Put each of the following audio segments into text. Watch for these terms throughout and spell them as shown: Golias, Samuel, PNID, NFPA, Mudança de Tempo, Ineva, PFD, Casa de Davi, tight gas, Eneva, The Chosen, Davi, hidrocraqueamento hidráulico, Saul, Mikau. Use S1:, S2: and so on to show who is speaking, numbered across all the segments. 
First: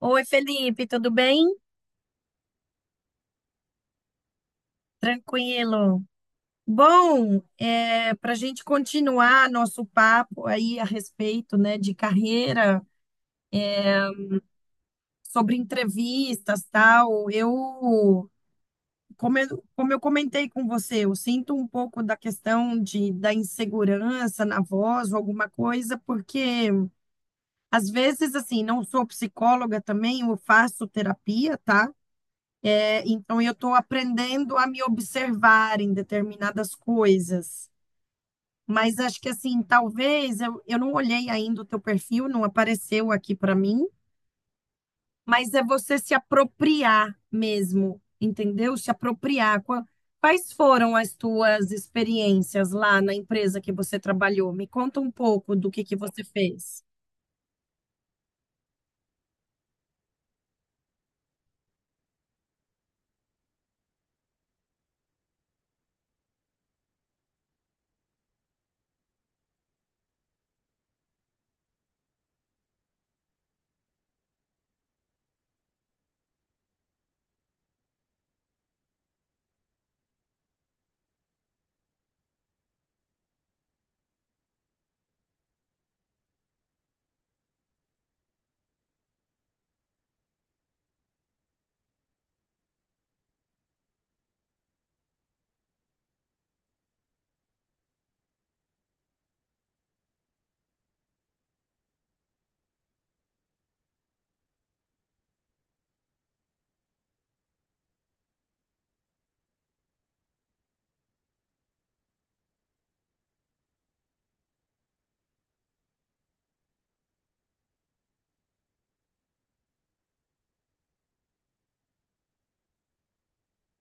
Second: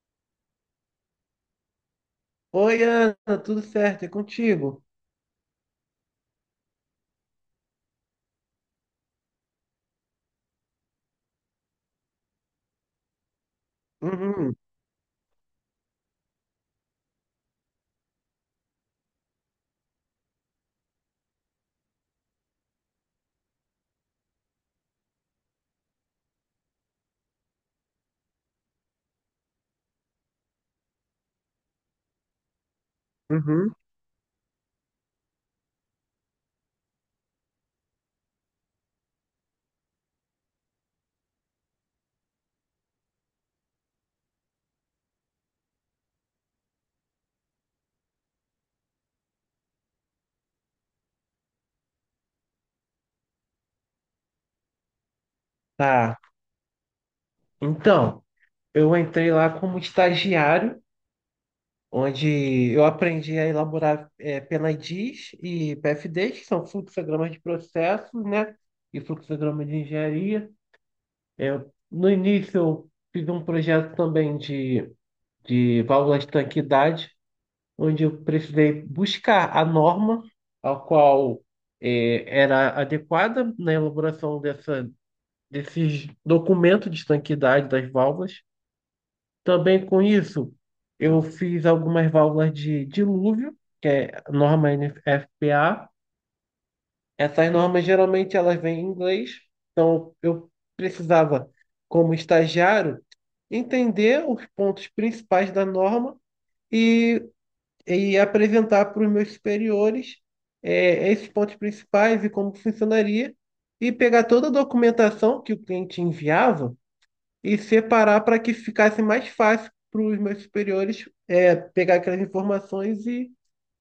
S1: Oi, Felipe, tudo bem?
S2: Oi, Ana, tudo certo? É contigo?
S1: Tranquilo. Bom, para a gente continuar nosso papo aí a respeito, né, de carreira,
S2: Uhum,
S1: sobre entrevistas, tal, eu, como eu comentei com você, eu sinto um pouco da questão da insegurança na voz ou alguma coisa, porque às vezes, assim, não sou psicóloga também, eu faço terapia, tá? É, então eu estou
S2: uhum.
S1: aprendendo a me observar em determinadas coisas. Mas acho que assim, talvez eu não olhei ainda o teu perfil, não apareceu aqui para mim, mas é você se apropriar mesmo, entendeu? Se apropriar. Quais foram as tuas experiências lá na empresa que você trabalhou? Me conta um pouco do que
S2: Tá.
S1: você fez.
S2: Então, eu entrei lá como estagiário, onde eu aprendi a elaborar PNIDs e PFDs, que são fluxogramas de processos, né? E fluxograma de engenharia. Eu, no início, eu fiz um projeto também de válvula de tanquidade, onde eu precisei buscar a norma, a qual era adequada na elaboração dessa desses documentos de estanqueidade das válvulas. Também com isso, eu fiz algumas válvulas de dilúvio, que é norma NFPA. Essas normas geralmente elas vêm em inglês, então eu precisava, como estagiário, entender os pontos principais da norma e, e apresentar para os meus superiores esses pontos principais e como funcionaria, e pegar toda a documentação que o cliente enviava e separar para que ficasse mais fácil para os meus superiores pegar aquelas informações e,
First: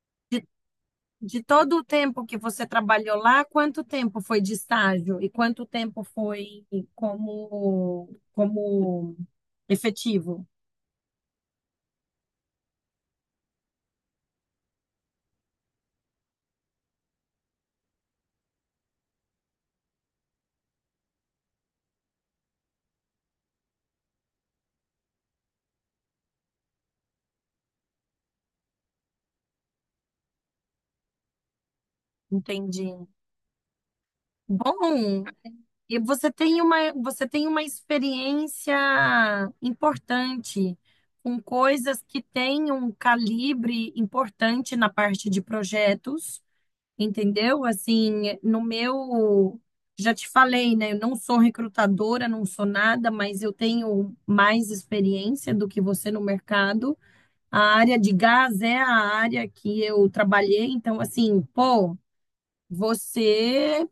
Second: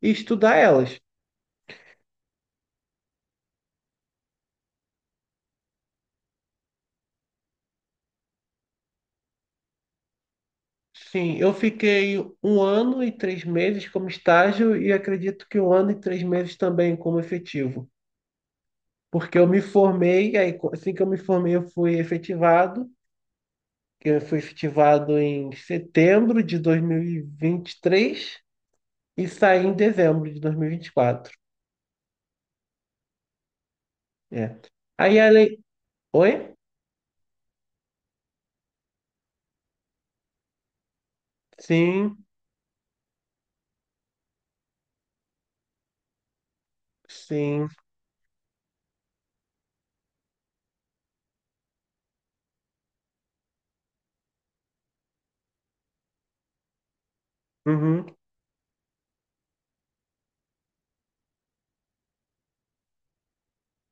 S2: e estudar elas.
S1: De todo o tempo que você trabalhou lá, quanto tempo foi de estágio e quanto tempo foi como efetivo?
S2: Sim, eu fiquei 1 ano e 3 meses como estágio e acredito que 1 ano e 3 meses também como efetivo, porque eu me formei, assim que eu me formei eu fui efetivado, que eu fui efetivado em setembro de dois mil e vinte e três e saí em dezembro de dois mil e vinte e quatro.
S1: Entendi.
S2: É. Aí
S1: Bom,
S2: a lei...
S1: e você
S2: Oi?
S1: tem uma, você tem uma experiência importante com coisas que
S2: Sim,
S1: têm um calibre importante na parte de projetos, entendeu?
S2: sim.
S1: Assim, no meu, já te falei, né? Eu não sou recrutadora, não sou nada, mas eu tenho mais experiência do que você no mercado. A área
S2: Uhum,
S1: de gás é a área que eu trabalhei, então, assim, pô, você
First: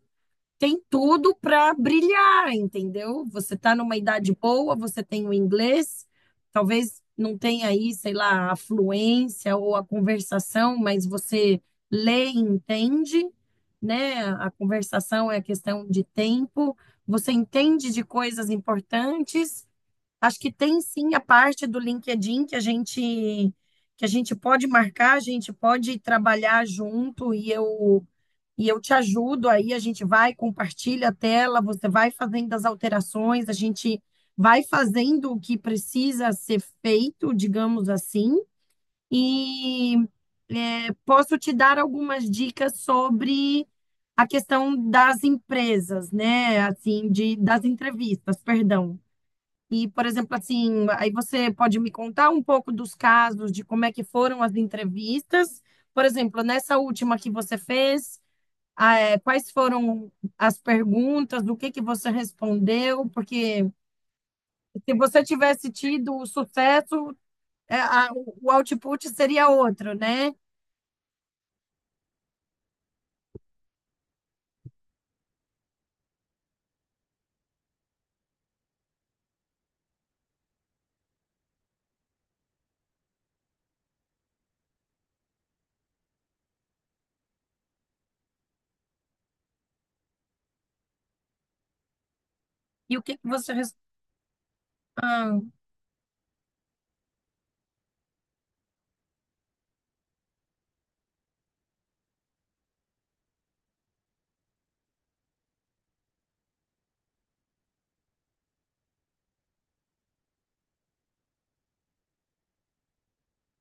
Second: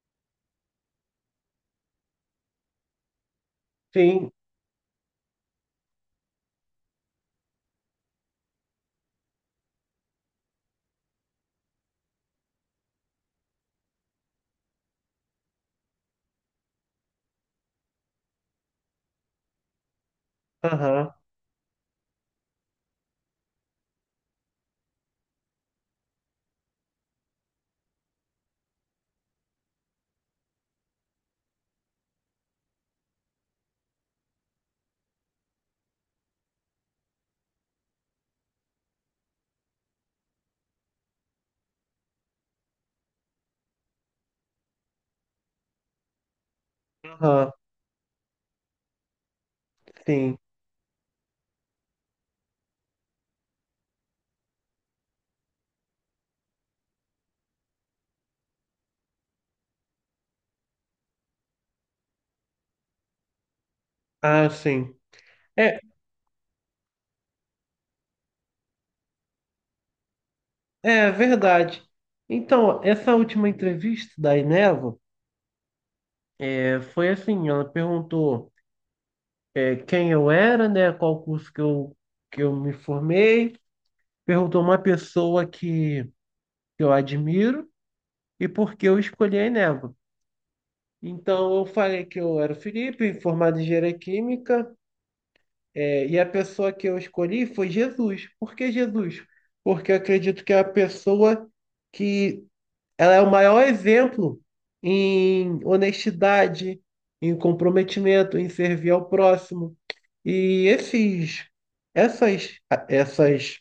S1: tem tudo para brilhar, entendeu? Você está numa
S2: sim,
S1: idade boa, você tem o inglês, talvez não tenha aí, sei lá, a fluência ou a conversação, mas você lê e entende, né? A conversação é questão de tempo, você entende de coisas importantes. Acho que tem sim
S2: aham,
S1: a parte do LinkedIn que a gente pode marcar, a gente pode trabalhar junto e eu te ajudo aí, a gente vai, compartilha a tela, você vai fazendo as alterações, a gente vai fazendo o que precisa ser feito, digamos assim, e posso te dar algumas dicas sobre a questão das empresas, né? Assim,
S2: aham,
S1: das entrevistas, perdão. E, por exemplo,
S2: sim,
S1: assim, aí você pode me contar um pouco dos casos, de como é que foram as entrevistas. Por exemplo, nessa última que você fez, ah, é, quais foram as perguntas, do que você respondeu? Porque
S2: ah,
S1: se
S2: sim.
S1: você tivesse
S2: É,
S1: tido o sucesso, o output seria outro, né?
S2: é verdade. Então, essa última entrevista da Ineva foi assim, ela perguntou quem eu era, né, qual curso que eu me formei, perguntou uma pessoa que eu admiro e por que eu escolhi a Ineva. Então, eu falei que eu era o
S1: E o
S2: Felipe,
S1: que que você
S2: formado em
S1: res-?
S2: engenharia química.
S1: Ah,
S2: E a pessoa que eu escolhi foi Jesus. Por que Jesus? Porque eu acredito que é a pessoa que ela é o maior exemplo em honestidade, em comprometimento, em servir ao próximo. E essas, essas,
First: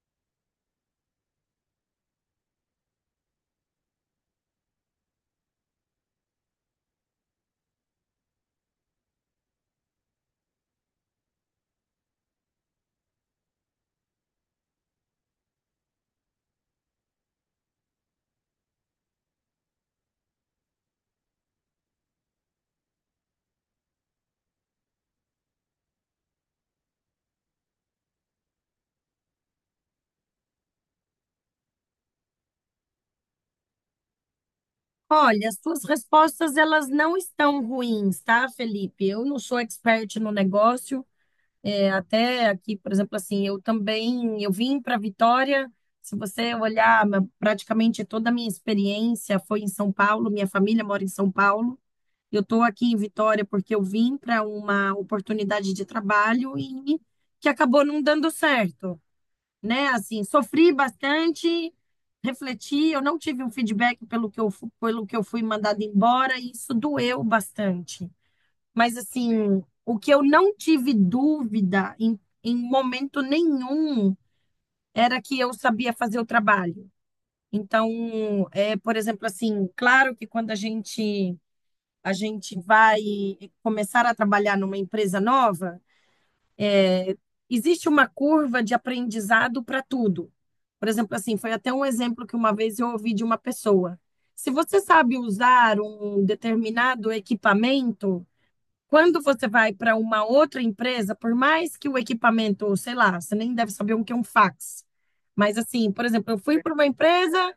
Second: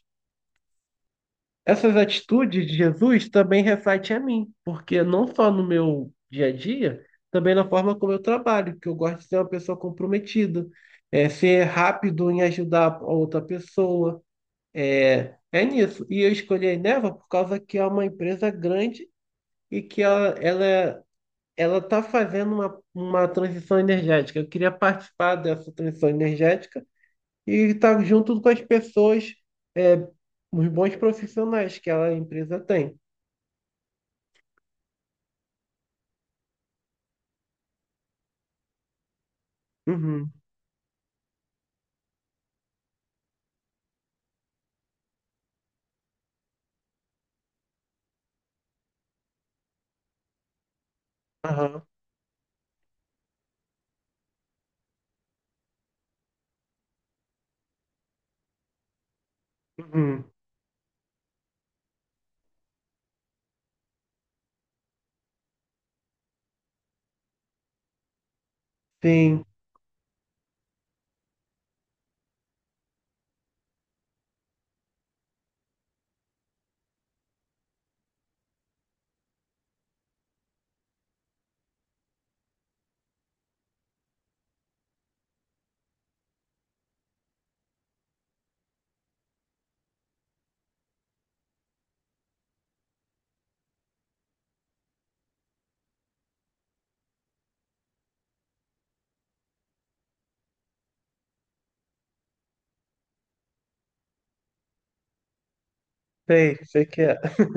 S2: essas atitudes de Jesus também refletem a mim, porque não só no meu dia a dia, também na forma como eu trabalho, que eu gosto de ser uma pessoa comprometida, ser rápido em ajudar a outra pessoa é nisso. E eu escolhi a Eneva por causa que é uma empresa grande e que ela está fazendo uma transição energética. Eu queria participar dessa transição energética e estar junto com as pessoas, é, os bons profissionais que a empresa tem.
S1: olha, as suas respostas elas não estão ruins, tá, Felipe? Eu não sou expert no
S2: Uhum,
S1: negócio. É, até aqui, por exemplo, assim, eu também, eu vim para Vitória. Se você olhar, praticamente toda a minha experiência foi em São Paulo, minha família mora em São Paulo.
S2: aham,
S1: Eu estou aqui em Vitória porque eu vim para uma oportunidade de trabalho e que acabou não dando certo, né? Assim,
S2: uhum,
S1: sofri bastante, refleti, eu não tive um feedback pelo que eu fui mandada embora e isso doeu bastante. Mas
S2: sim,
S1: assim, o que eu não tive dúvida em momento nenhum era que eu sabia fazer o trabalho. Então, por exemplo, assim, claro que quando a gente vai começar a trabalhar numa empresa nova, existe uma curva de aprendizado para tudo. Por exemplo, assim, foi até um exemplo que uma vez eu ouvi de uma pessoa. Se você sabe usar um determinado equipamento, quando você vai para uma outra empresa, por mais que o equipamento, sei lá, você nem deve saber o que é um fax. Mas assim, por exemplo, eu
S2: sei,
S1: fui para
S2: sei
S1: uma
S2: que é.
S1: empresa,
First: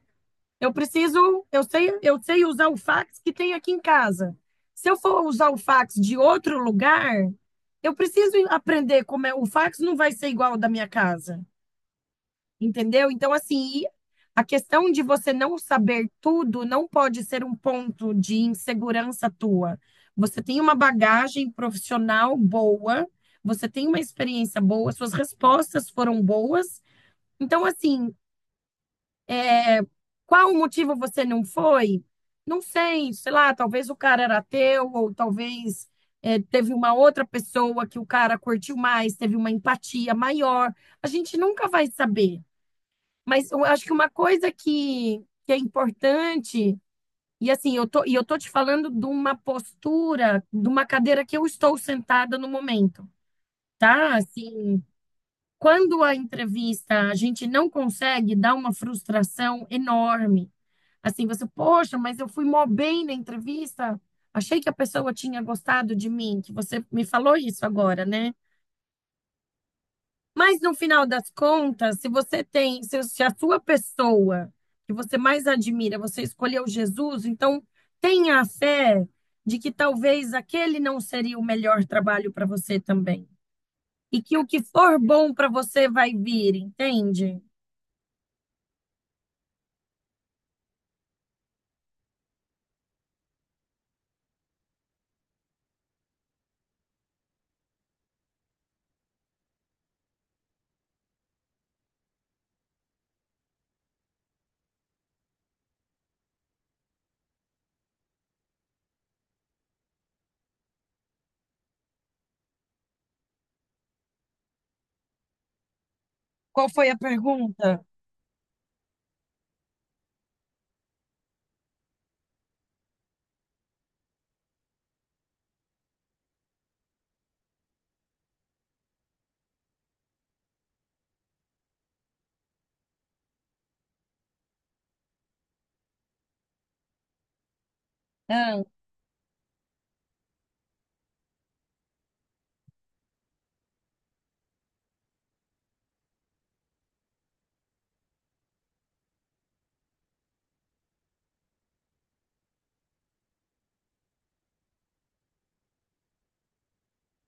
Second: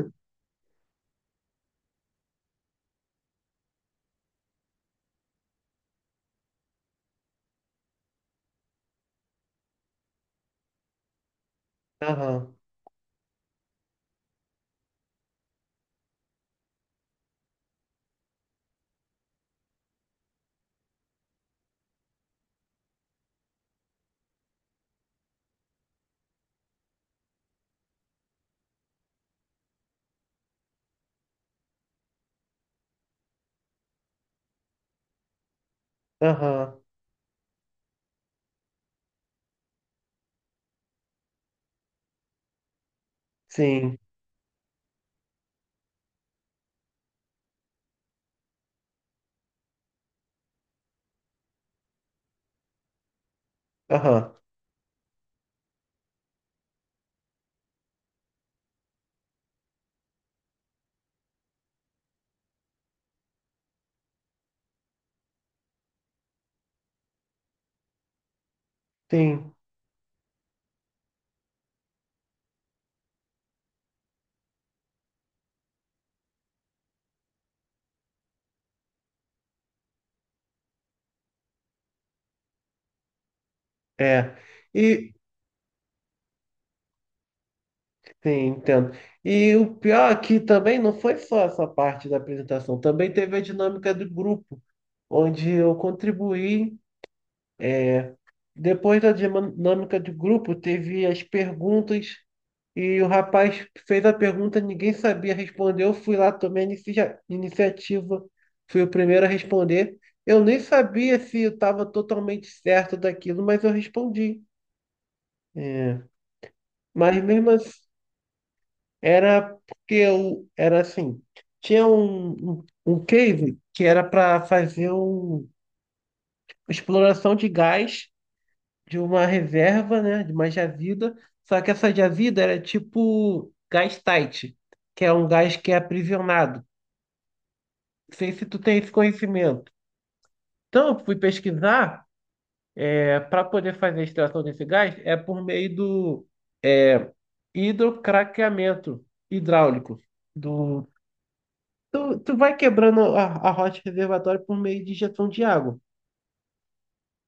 S1: eu preciso, eu sei usar o fax que tem aqui em casa. Se eu for usar o fax de outro lugar, eu preciso aprender como é. O fax não vai ser igual ao da minha casa.
S2: Aham,
S1: Entendeu? Então, assim, e a questão de você não saber tudo não pode ser um ponto de insegurança tua. Você tem uma bagagem profissional boa, você tem uma experiência boa, suas respostas foram boas. Então, assim, qual o motivo você não foi? Não sei, sei lá, talvez o cara era teu, ou talvez teve
S2: aham,
S1: uma outra pessoa que o cara curtiu mais, teve uma empatia maior. A gente nunca vai saber. Mas eu acho que
S2: sim,
S1: uma coisa que é importante, e assim, eu tô te falando de uma postura, de uma cadeira que eu estou sentada no momento, tá?
S2: aham,
S1: Assim, quando a entrevista a gente não consegue, dá uma frustração enorme. Assim, você, poxa, mas eu fui mó bem na entrevista, achei que a pessoa tinha gostado de mim, que você me falou isso agora, né?
S2: sim,
S1: Mas no final das contas, se você tem, se a sua pessoa que você mais admira, você escolheu Jesus, então tenha a fé de que talvez aquele não seria o melhor trabalho para você também. E
S2: é.
S1: que o que for
S2: E
S1: bom para você vai vir, entende?
S2: Sim, entendo. E o pior aqui também não foi só essa parte da apresentação, também teve a dinâmica do grupo, onde eu contribuí. É. Depois da dinâmica do grupo, teve as perguntas e o rapaz fez a pergunta, ninguém sabia responder. Eu fui lá, tomei a iniciativa, fui o primeiro a responder. Eu nem sabia se eu estava totalmente certo daquilo, mas eu respondi. É.
S1: Qual foi a
S2: Mas mesmo assim.
S1: pergunta?
S2: Era porque eu era assim, tinha um cave que era para fazer exploração de gás de uma reserva, né, de uma jazida, só que essa jazida era tipo gás tight, que é um gás que é aprisionado. Não sei se tu
S1: Ah,
S2: tem esse conhecimento. Então, eu fui pesquisar, para poder fazer a extração desse gás, é por meio do hidrocraqueamento hidráulico do Tu vai quebrando a rocha reservatória por meio de injeção de água.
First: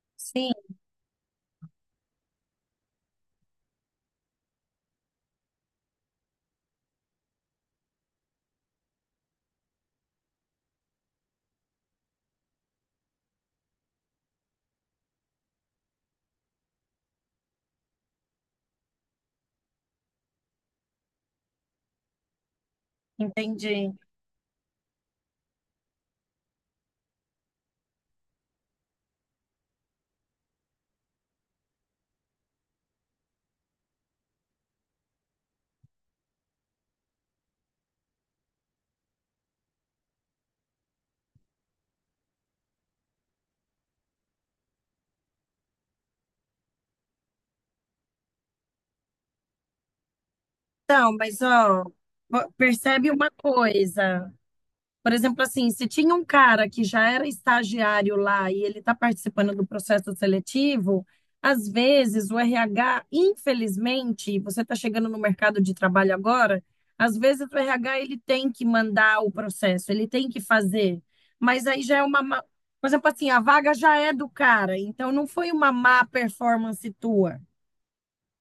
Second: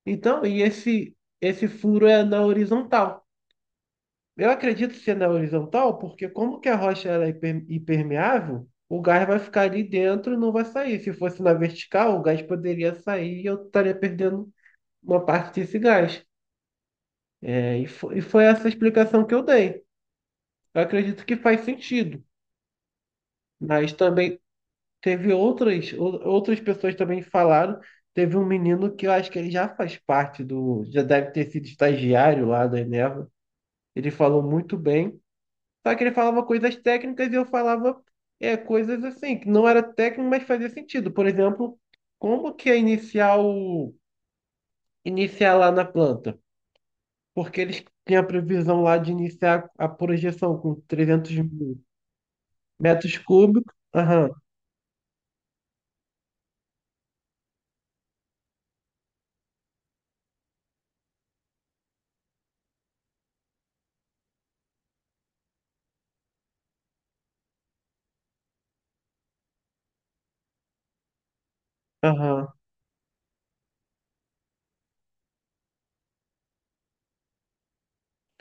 S2: Então,
S1: sim,
S2: e esse furo é na horizontal. Eu acredito ser na horizontal, porque como que a rocha ela é impermeável, o gás vai ficar ali dentro e não vai sair. Se fosse na vertical, o gás poderia sair e eu estaria perdendo uma parte desse gás. E foi essa a explicação que eu dei. Eu acredito que faz sentido,
S1: entendi.
S2: mas também teve outras, outras pessoas também que falaram. Teve um menino que eu acho que ele já faz parte do. Já deve ter sido estagiário lá da Eneva. Ele falou muito bem. Só que ele falava coisas técnicas e eu falava coisas assim, que não era técnico, mas fazia sentido. Por exemplo, como que é iniciar iniciar lá na planta? Porque eles têm a previsão lá de iniciar a projeção com
S1: Então,
S2: trezentos
S1: mas
S2: mil
S1: ó, percebe
S2: metros
S1: uma
S2: cúbicos. Aham,
S1: coisa. Por exemplo, assim, se tinha um cara que já era estagiário lá e ele está participando do processo seletivo, às vezes o RH, infelizmente, você está chegando no mercado de trabalho agora, às vezes o RH ele tem que mandar o processo, ele tem que fazer. Mas aí já é uma,
S2: aham,
S1: por exemplo, assim, a vaga já é do cara, então não foi uma má performance tua,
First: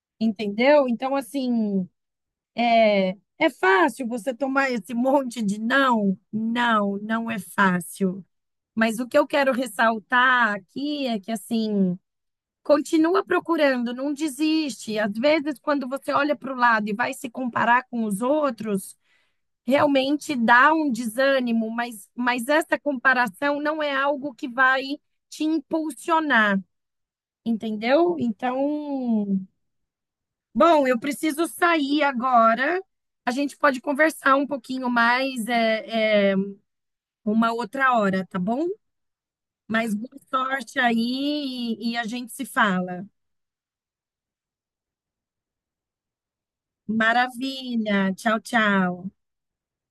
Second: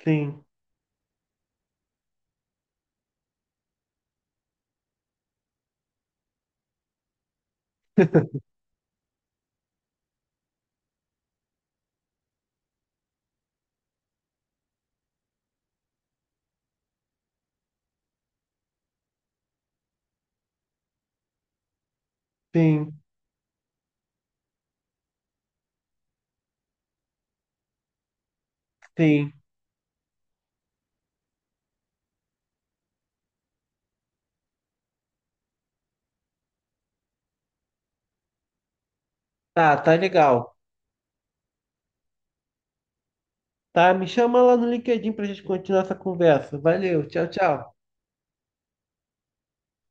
S2: sim,
S1: entendeu? Então, assim, é fácil você tomar esse monte de não? Não, não é fácil. Mas o que eu quero ressaltar aqui é que, assim, continua procurando, não desiste. Às vezes, quando você olha para o lado e vai se comparar com os outros, realmente dá um desânimo, mas essa
S2: sim,
S1: comparação não é algo que vai te impulsionar, entendeu?
S2: sim.
S1: Então. Bom, eu preciso sair agora. A gente pode conversar um pouquinho mais uma outra hora, tá bom?
S2: Tá, tá
S1: Mas boa
S2: legal.
S1: sorte aí e a gente se fala.
S2: Tá, me chama lá no LinkedIn pra gente continuar essa conversa. Valeu, tchau, tchau.
S1: Maravilha. Tchau, tchau.